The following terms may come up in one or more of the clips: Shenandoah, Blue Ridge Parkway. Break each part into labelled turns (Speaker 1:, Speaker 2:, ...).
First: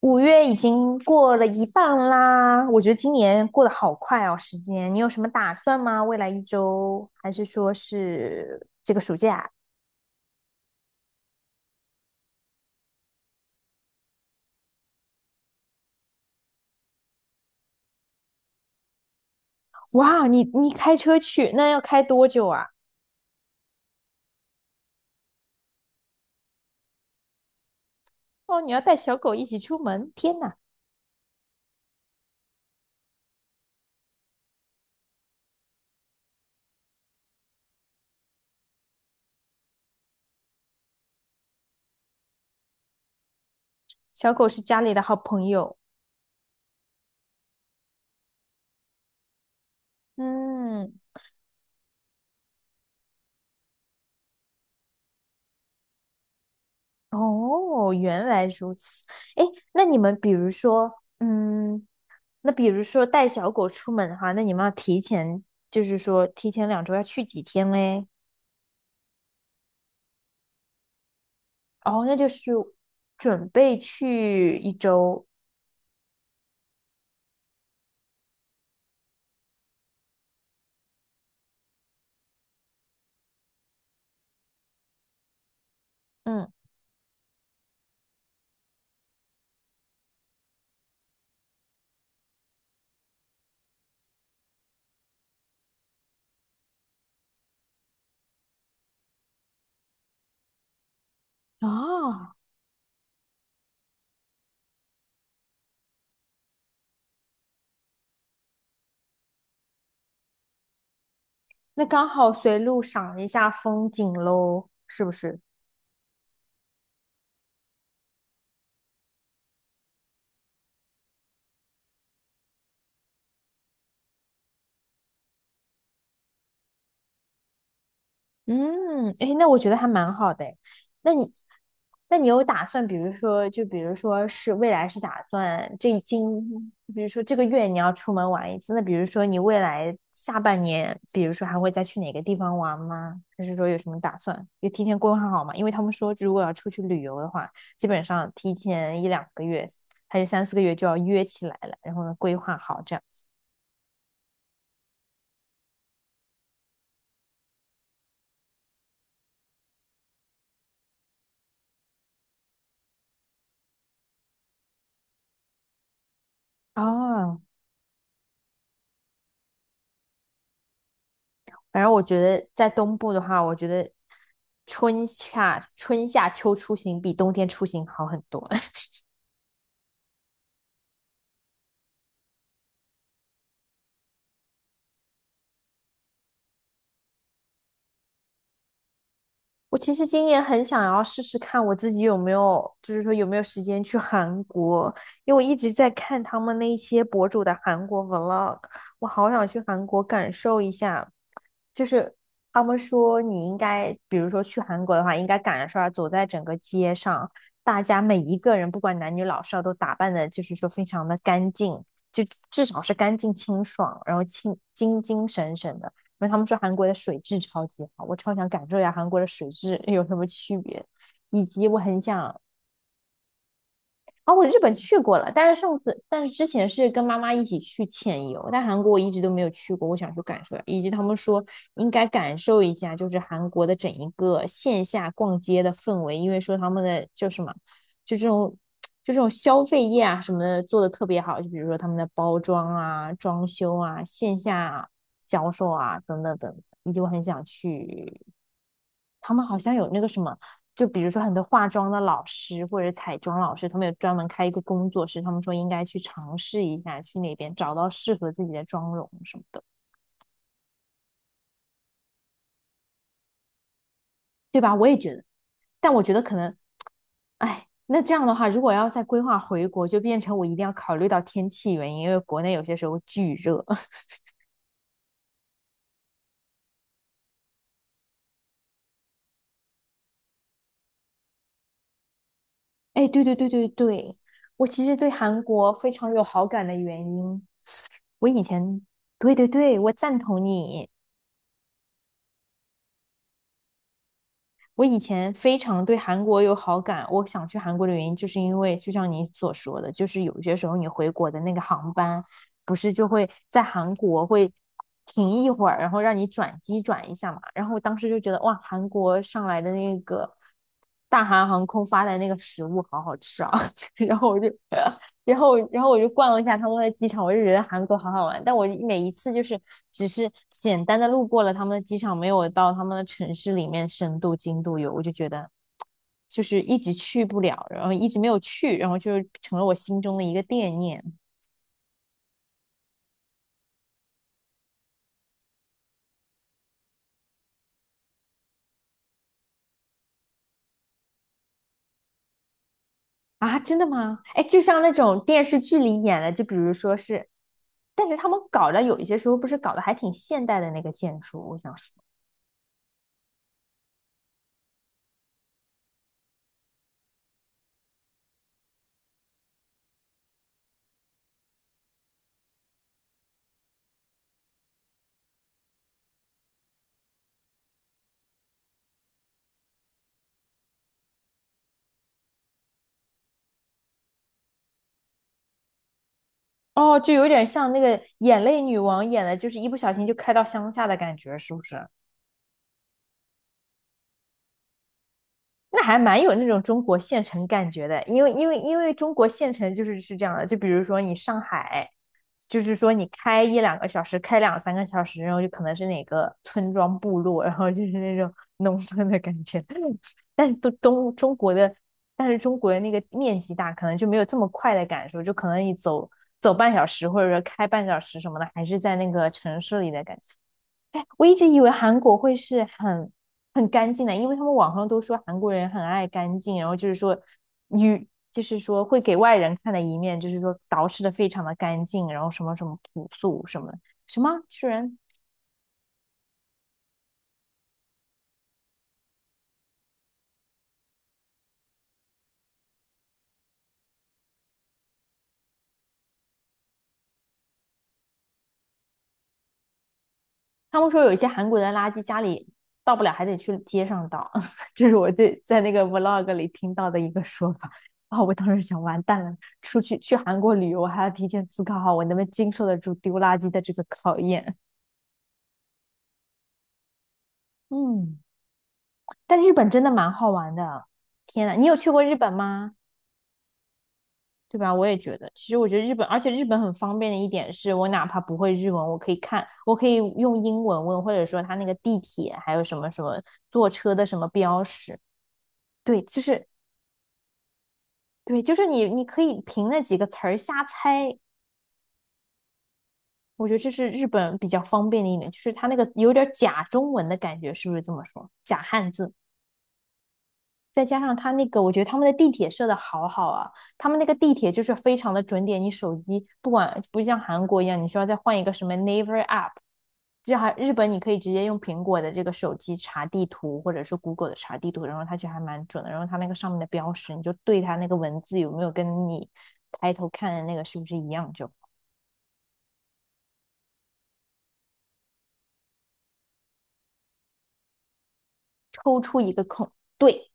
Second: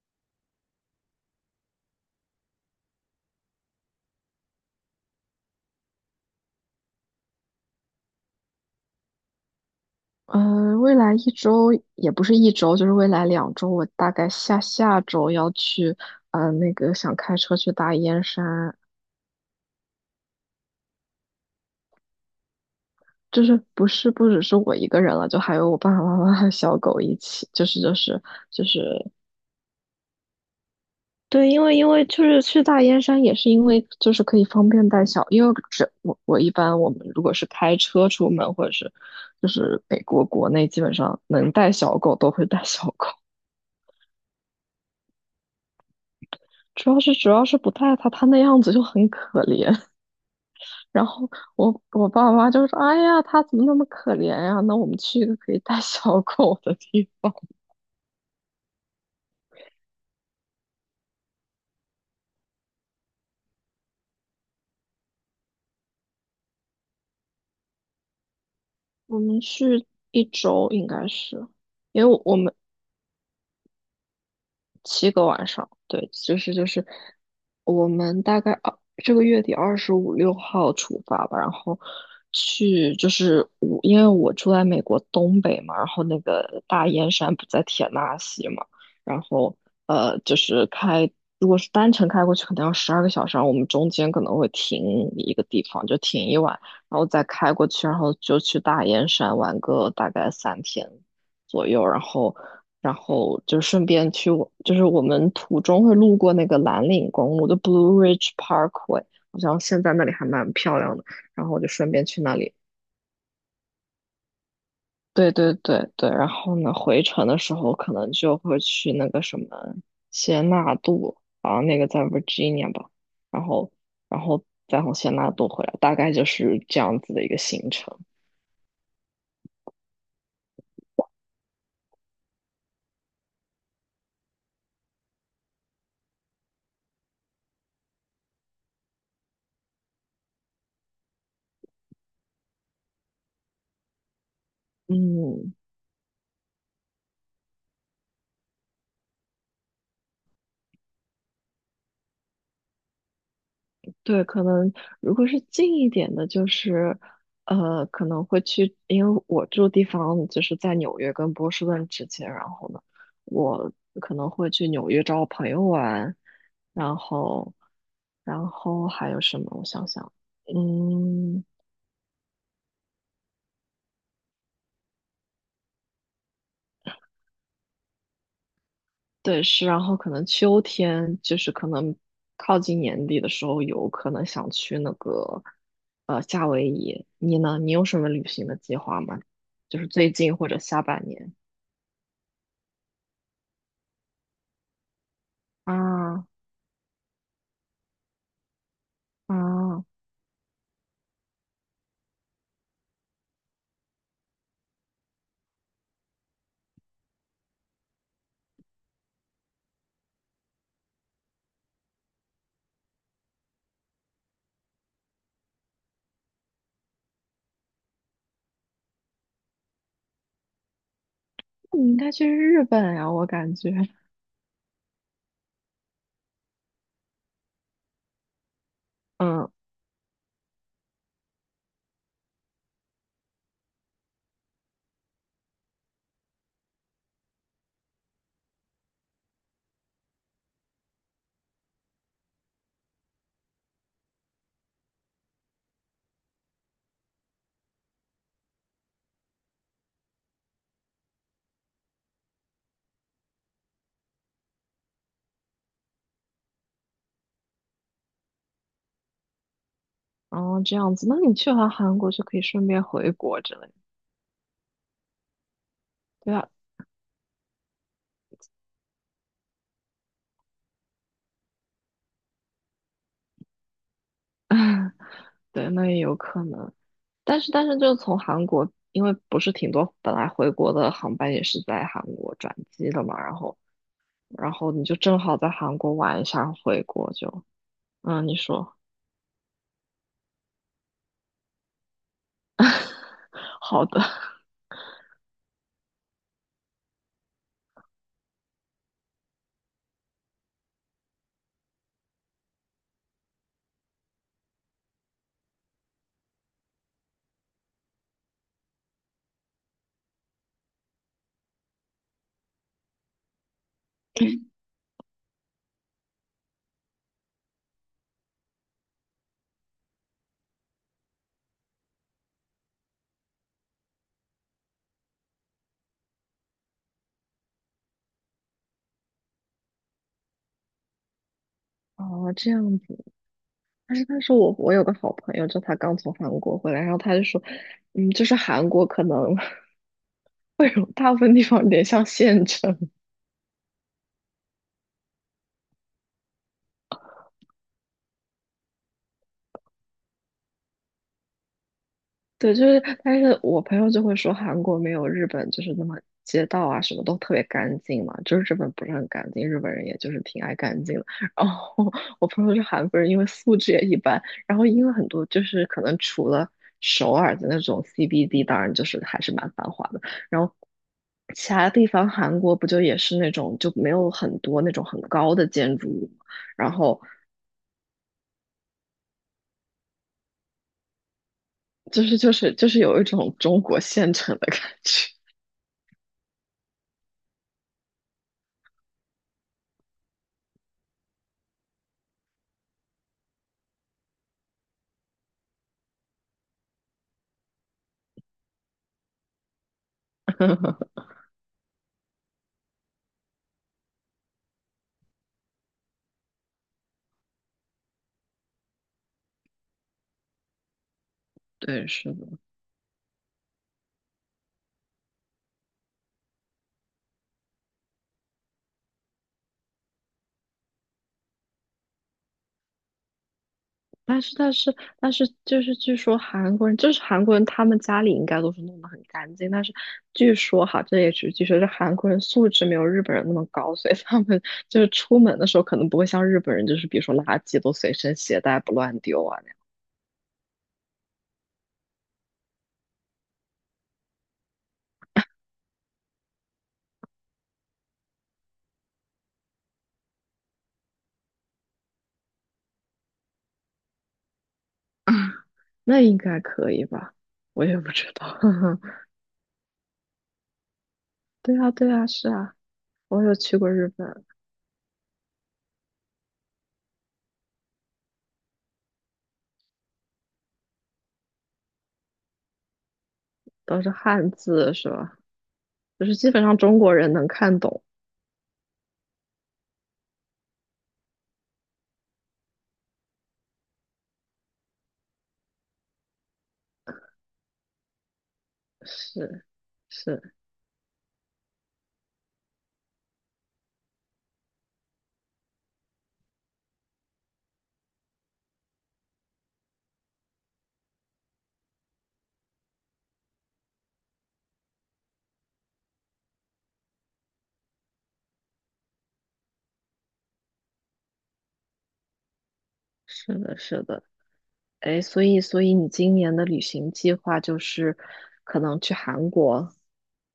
Speaker 1: 5月已经过了一半啦，我觉得今年过得好快哦，时间。你有什么打算吗？未来一周，还是说是这个暑假？
Speaker 2: 未来一周也不是一周，就是未来2周，我大概下下周要去，那个想开车去大燕山。
Speaker 1: 哇，你开车去，那要开多久啊？
Speaker 2: 就是不是不只是我一个人了，就还有我爸爸妈妈和小狗一起，
Speaker 1: 哦，
Speaker 2: 就
Speaker 1: 你要
Speaker 2: 是，
Speaker 1: 带小狗一起出门，天哪，
Speaker 2: 对，因为就是去大燕山也是因为就是可以方便带小，因为这我一般我们如果是开车出门或者是就是美国国内基本上能带小狗都会带小狗。
Speaker 1: 小狗是家里的好朋友。
Speaker 2: 主要是不带它，它那样子就很可怜。
Speaker 1: 嗯，
Speaker 2: 然后我爸妈就说：“哎呀，它怎么那么可怜呀？那我们去一个可以带 小狗的地方。”
Speaker 1: 哦，原来如此。哎，那你们比如说，嗯，那比如说带小狗出门的话，那你们要提前，就是说提前2周要去几天嘞？
Speaker 2: 我们去一周应该是，因
Speaker 1: 哦，
Speaker 2: 为
Speaker 1: 那
Speaker 2: 我
Speaker 1: 就
Speaker 2: 我
Speaker 1: 是
Speaker 2: 们
Speaker 1: 准备去一
Speaker 2: 七个
Speaker 1: 周，
Speaker 2: 晚上，对，我们大概这个月底二十五六号出发吧。然后去就是我因为我住在美国东北嘛。然后那
Speaker 1: 嗯，
Speaker 2: 个大燕山不在田纳西嘛，然后就是开，如果是单程开过去可能要12个小时，然后我们中间可能会停一个地方，就停一晚，然后再开过去，然后就去大燕山玩个大概3天左右。然
Speaker 1: 啊，
Speaker 2: 后然后就顺便去我，就是我们途中会路过那个蓝岭公路的 Blue Ridge Parkway，好像现在那里还蛮漂亮的。然后我就
Speaker 1: 那
Speaker 2: 顺便
Speaker 1: 刚
Speaker 2: 去
Speaker 1: 好
Speaker 2: 那里。
Speaker 1: 随路赏一下风景喽，是不
Speaker 2: 对
Speaker 1: 是？
Speaker 2: 对对对。然后呢，回程的时候可能就会去那个什么谢纳杜，啊，那个在 Virginia 吧。然后，然后再从谢纳杜回来，大概就是这样子的一个行程。
Speaker 1: 嗯，哎，那我觉得还蛮好的诶。那你，那你有打算，比如说，就比如说是未来是打算这今，比如说这个月你要出门玩一次，那比如说你未来下半年，比如说还会再去哪个地方玩吗？还是说有什么打算？也提前规划好
Speaker 2: 嗯。
Speaker 1: 嘛？因为他们说，如果要出去旅游的话，基本上提前1、2个月还是3、4个月就要约起来了，然后呢规划好这样。
Speaker 2: 对，可能如果是近一点的，就是，可能会去，因为我住地方就是在纽约跟波士顿之间。然后呢，我可能会去纽约找我朋友玩。然
Speaker 1: 哦，
Speaker 2: 后，然后还有什么？我想想，嗯，
Speaker 1: 反正我觉得在东部的话，我觉得春夏秋出行比冬天出行好很多。
Speaker 2: 对，是，然后可能秋天就是可能靠近年底的时候，有可能想去那个，夏威夷。你呢？你有什么旅行的计划吗？
Speaker 1: 我
Speaker 2: 就是
Speaker 1: 其实
Speaker 2: 最
Speaker 1: 今
Speaker 2: 近
Speaker 1: 年
Speaker 2: 或者
Speaker 1: 很
Speaker 2: 下
Speaker 1: 想要
Speaker 2: 半
Speaker 1: 试
Speaker 2: 年？
Speaker 1: 试看我自己有没有，就是说有没有时间去韩国，因为我一直在看
Speaker 2: 啊
Speaker 1: 他们那些博主的韩国 vlog，我好想去
Speaker 2: 啊，
Speaker 1: 韩国感受一下。就是他们说你应该，比如说去韩国的话，应该赶上走在整个街上，大家每一个人不管男女老少都打扮的，就是说非常的干净，就至少是干净清爽，然后清精精神神的。因为他们说韩国的水质超级好，我超想感受一下韩国的水质有什么区别，以及我
Speaker 2: 那你应
Speaker 1: 很
Speaker 2: 该去
Speaker 1: 想
Speaker 2: 日本呀，我感觉。
Speaker 1: 啊、我日本去过了，但是上次，但是之前是跟妈妈一起去潜游，但韩国我一直都没有
Speaker 2: 嗯，
Speaker 1: 去过，我想去感受一下，以及他们说应该感受一下，就是韩国的整一个线下逛街的氛围，因为说他们的就什么，就这种就这种消费业啊什么的做的特别好，就比如说他们的包装啊、装修啊、线下销售啊等等等，等，以及我很想去他们好像有那个什么，就比如说很多化妆的老师或者彩妆老师，他们有专门开一个工作室，他们说应该去尝试一下，去那边找到适合自己的妆容什么的，
Speaker 2: 哦，这样子，那你去完韩国就可以顺便回国之类的。
Speaker 1: 对吧？我也觉得，但我觉得
Speaker 2: 对
Speaker 1: 可
Speaker 2: 啊，
Speaker 1: 能，哎，那这样的话，如果要再规划回国，就变成我一定要考虑到天气原因，因为国内有些时候巨热。
Speaker 2: 对，那也有可能。但是就从韩国，因为不是挺多本来回国的航班也是在韩国转机的
Speaker 1: 哎，
Speaker 2: 嘛，
Speaker 1: 对对
Speaker 2: 然
Speaker 1: 对
Speaker 2: 后
Speaker 1: 对对，
Speaker 2: 然
Speaker 1: 我
Speaker 2: 后
Speaker 1: 其
Speaker 2: 你就
Speaker 1: 实对
Speaker 2: 正好
Speaker 1: 韩
Speaker 2: 在
Speaker 1: 国
Speaker 2: 韩
Speaker 1: 非
Speaker 2: 国
Speaker 1: 常
Speaker 2: 玩
Speaker 1: 有
Speaker 2: 一
Speaker 1: 好
Speaker 2: 下
Speaker 1: 感的
Speaker 2: 回
Speaker 1: 原
Speaker 2: 国就，
Speaker 1: 因，我
Speaker 2: 嗯，你
Speaker 1: 以
Speaker 2: 说
Speaker 1: 前，对对对，我赞同你。
Speaker 2: 好的。
Speaker 1: 我以前非常对韩国有好感，我想去韩国的原因，就是因为就像你所说的，就是有些时候你回国的那个航班，不是就会在韩国会停一会儿，然后让你转机转一下嘛。然后我当时就觉得，哇，韩国上来的那个大韩航空发来那个食物好好吃啊，然后我就然后，然后我就逛了一下他们的机场，我就觉得韩国好好玩。但我每一次就是只是简单的路过了他们的机场，没有到他们的城市里面深度精度游，我就觉得就是一直去不了，然后一直没有去，然后就成了我心中的一个惦念。
Speaker 2: 哦，这样子。但是我有个好朋友，就他刚从韩国回来，然后他就说，嗯，就是韩国可能 大部分地方有点像县城。
Speaker 1: 啊！真的吗？哎，就像那种电视剧里演的，就比如说是，但是他们搞的有一些时候不是搞得还挺现代的那个建筑，我想说。
Speaker 2: 对，就是，但是我朋友就会说韩国没有日本就是那么街道啊什么都特别干净嘛，就是日本不是很干净，日本人也就是挺爱干净的。然后我朋友是韩国人，因为素质也一般。然后因为很多就是可能除了首尔的那种 CBD，当然就是还是蛮繁华的。然后，其他地方，韩国不就也是那种就没有很多那种很高的建筑物嘛，然
Speaker 1: 哦，
Speaker 2: 后
Speaker 1: 就有点像那个眼泪女王演的，就是一不小心就开到乡下的感觉，是不是？
Speaker 2: 有一种中国县城的感觉。
Speaker 1: 那还蛮有那种中国县城感觉的，因为中国县城就是是这样的，就比如说你上海，就是说你开1、2个小时，开2、3个小时，然后就可能是哪个村庄部落，然后就是那种农村的感觉。但是都 东中国的，但是中国的那个面积大，可能就没有这么快的感受，就可能你走走半小时或者说开半小时什么的，还是在那个城市里的感觉。哎，我一直以为
Speaker 2: 对，
Speaker 1: 韩
Speaker 2: 是
Speaker 1: 国
Speaker 2: 的。
Speaker 1: 会是很干净的，因为他们网上都说韩国人很爱干净，然后就是说女，就是说会给外人看的一面，就是说捯饬的非常的干净，然后什么什么朴素什么什
Speaker 2: 但
Speaker 1: 么，
Speaker 2: 是但
Speaker 1: 居
Speaker 2: 是
Speaker 1: 然
Speaker 2: 但是，就是据说韩国人，就是韩国人，他们家里应该都是弄得很干净。但是据说哈，这也只是据说，是韩国人素质没有日本人那么高，所以他们就是出门的时候可能不会像日本人，就是比如说垃圾都随身携带不乱丢啊那样。
Speaker 1: 他们说有一些韩国人的垃圾家里倒不了，还得去街上倒，这是我对在那个 vlog 里听到的一个说法。啊、我当时想，完蛋了，出去去韩国旅游还要提前思考好我能不能经受得住丢垃圾的这个考验。
Speaker 2: 那应该可以吧？我也不知
Speaker 1: 嗯。
Speaker 2: 道。
Speaker 1: 但日本真的蛮好玩的。天呐，
Speaker 2: 对
Speaker 1: 你
Speaker 2: 啊，
Speaker 1: 有去
Speaker 2: 对
Speaker 1: 过
Speaker 2: 啊，
Speaker 1: 日
Speaker 2: 是
Speaker 1: 本
Speaker 2: 啊，
Speaker 1: 吗？
Speaker 2: 我有去过日本。
Speaker 1: 对吧？我也觉得，其实我觉得日本，而且日本很方便的一点是，我哪怕不会日文，我可以看，我可以用英文问，或者说他那个地铁还有什么什么坐
Speaker 2: 都是
Speaker 1: 车的什么
Speaker 2: 汉
Speaker 1: 标
Speaker 2: 字是
Speaker 1: 识，
Speaker 2: 吧？
Speaker 1: 对，
Speaker 2: 就是
Speaker 1: 就
Speaker 2: 基本
Speaker 1: 是
Speaker 2: 上中国人能看懂。
Speaker 1: 对，就是你可以凭那几个词儿瞎猜。我觉得这是日本比较方便的一点，就是他那个有点假中文的感觉，是不是这么说？假汉字。
Speaker 2: 是是
Speaker 1: 再加上他那个，我觉得他们的地铁设的好好啊，他们那个地铁就是非常的准点，你手机不管不像韩国一样，你需要再换一个什么 Naver App，这还日本你可以直接用苹果的这个手机查地图，或者是 Google 的查地图，然后它就还蛮准的，然后它那个上面的标识，你就对它那个文字有没有跟你抬头看的那个是不是一样，就
Speaker 2: 是的，是的。哎，所以你今年的旅行计划就是可能去
Speaker 1: 抽出
Speaker 2: 韩
Speaker 1: 一个空，
Speaker 2: 国。
Speaker 1: 对，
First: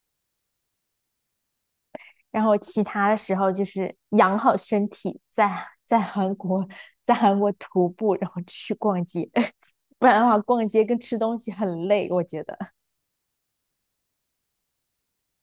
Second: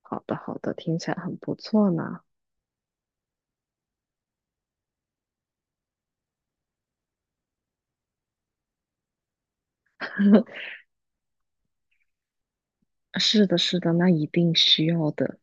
Speaker 2: 好的好的，听起来很不错呢。
Speaker 1: 然后其他的时候就是养好身体，在在韩国徒步，然后去逛街，不然的话逛 街跟吃东西很累，我觉得。
Speaker 2: 是的，是的，那一定需要的。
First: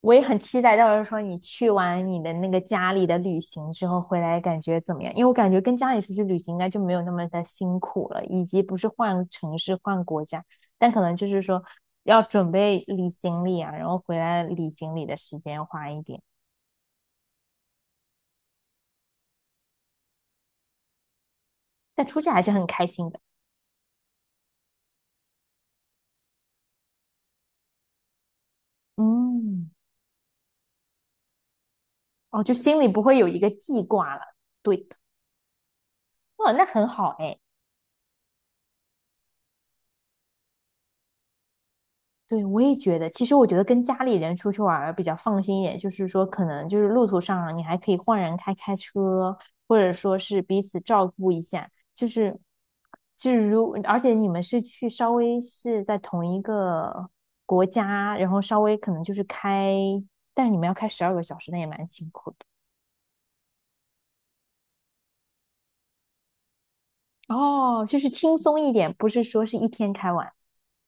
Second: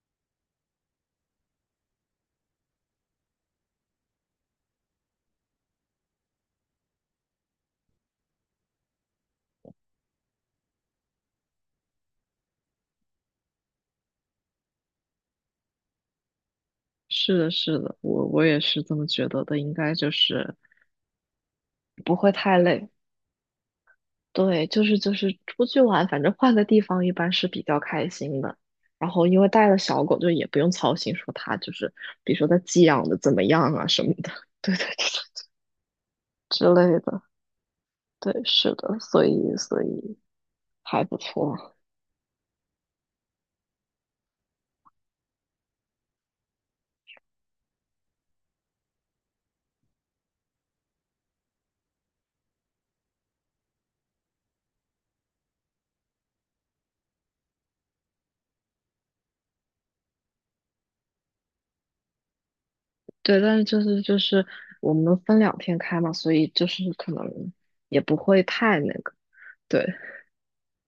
Speaker 1: 我也很期待，到时候说你去完你的那个家里的旅行之后回来感觉怎么样？因为我感觉跟家里出去旅行应该就没有那么的辛苦了，以及不是换城市换国家，但可能就是说要准备理行李啊，然后回来理行李的时间花一点，
Speaker 2: 是的，是的，我也是这么觉得的，应该就是
Speaker 1: 但
Speaker 2: 不
Speaker 1: 出去
Speaker 2: 会
Speaker 1: 还是
Speaker 2: 太
Speaker 1: 很开
Speaker 2: 累。
Speaker 1: 心的。
Speaker 2: 对，出去玩，反正换个地方一般是比较开心的。然后因为带
Speaker 1: 嗯。
Speaker 2: 了小狗，就也不用操心说它就是，比如
Speaker 1: 哦，
Speaker 2: 说
Speaker 1: 就
Speaker 2: 它
Speaker 1: 心
Speaker 2: 寄
Speaker 1: 里不
Speaker 2: 养的
Speaker 1: 会有
Speaker 2: 怎
Speaker 1: 一
Speaker 2: 么
Speaker 1: 个
Speaker 2: 样
Speaker 1: 记
Speaker 2: 啊什么
Speaker 1: 挂了。
Speaker 2: 的，对
Speaker 1: 对
Speaker 2: 对
Speaker 1: 的，
Speaker 2: 对
Speaker 1: 哇，那
Speaker 2: 之
Speaker 1: 很
Speaker 2: 类
Speaker 1: 好
Speaker 2: 的。
Speaker 1: 哎。
Speaker 2: 对，是的，所以还不错。
Speaker 1: 对，我也觉得，其实我觉得跟家里人出去玩儿比较放心一点，就是说可能就是路途上你还可以换人开开车，或者说是彼此照顾一下，就是就是如，而且你们是去稍微是在同一个国家，然后稍微可能就是开，但是你们要开12个小时，那也蛮辛苦的。
Speaker 2: 对，但是我们分2天开嘛，所以就是可能
Speaker 1: 哦，就
Speaker 2: 也
Speaker 1: 是
Speaker 2: 不
Speaker 1: 轻
Speaker 2: 会
Speaker 1: 松一
Speaker 2: 太
Speaker 1: 点，
Speaker 2: 那
Speaker 1: 不
Speaker 2: 个。
Speaker 1: 是说是一
Speaker 2: 对
Speaker 1: 天开完。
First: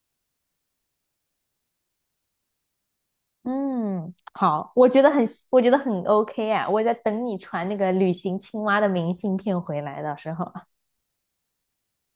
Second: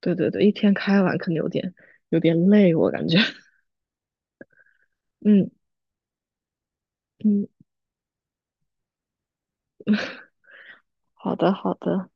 Speaker 2: 对对对，一天开完可能有点累，我感觉。
Speaker 1: 嗯，好，我觉得很，
Speaker 2: 嗯
Speaker 1: 我觉得很 OK 啊，我在等你
Speaker 2: 嗯，
Speaker 1: 传那个旅行青蛙的明信片回来的时候。
Speaker 2: 好的好的。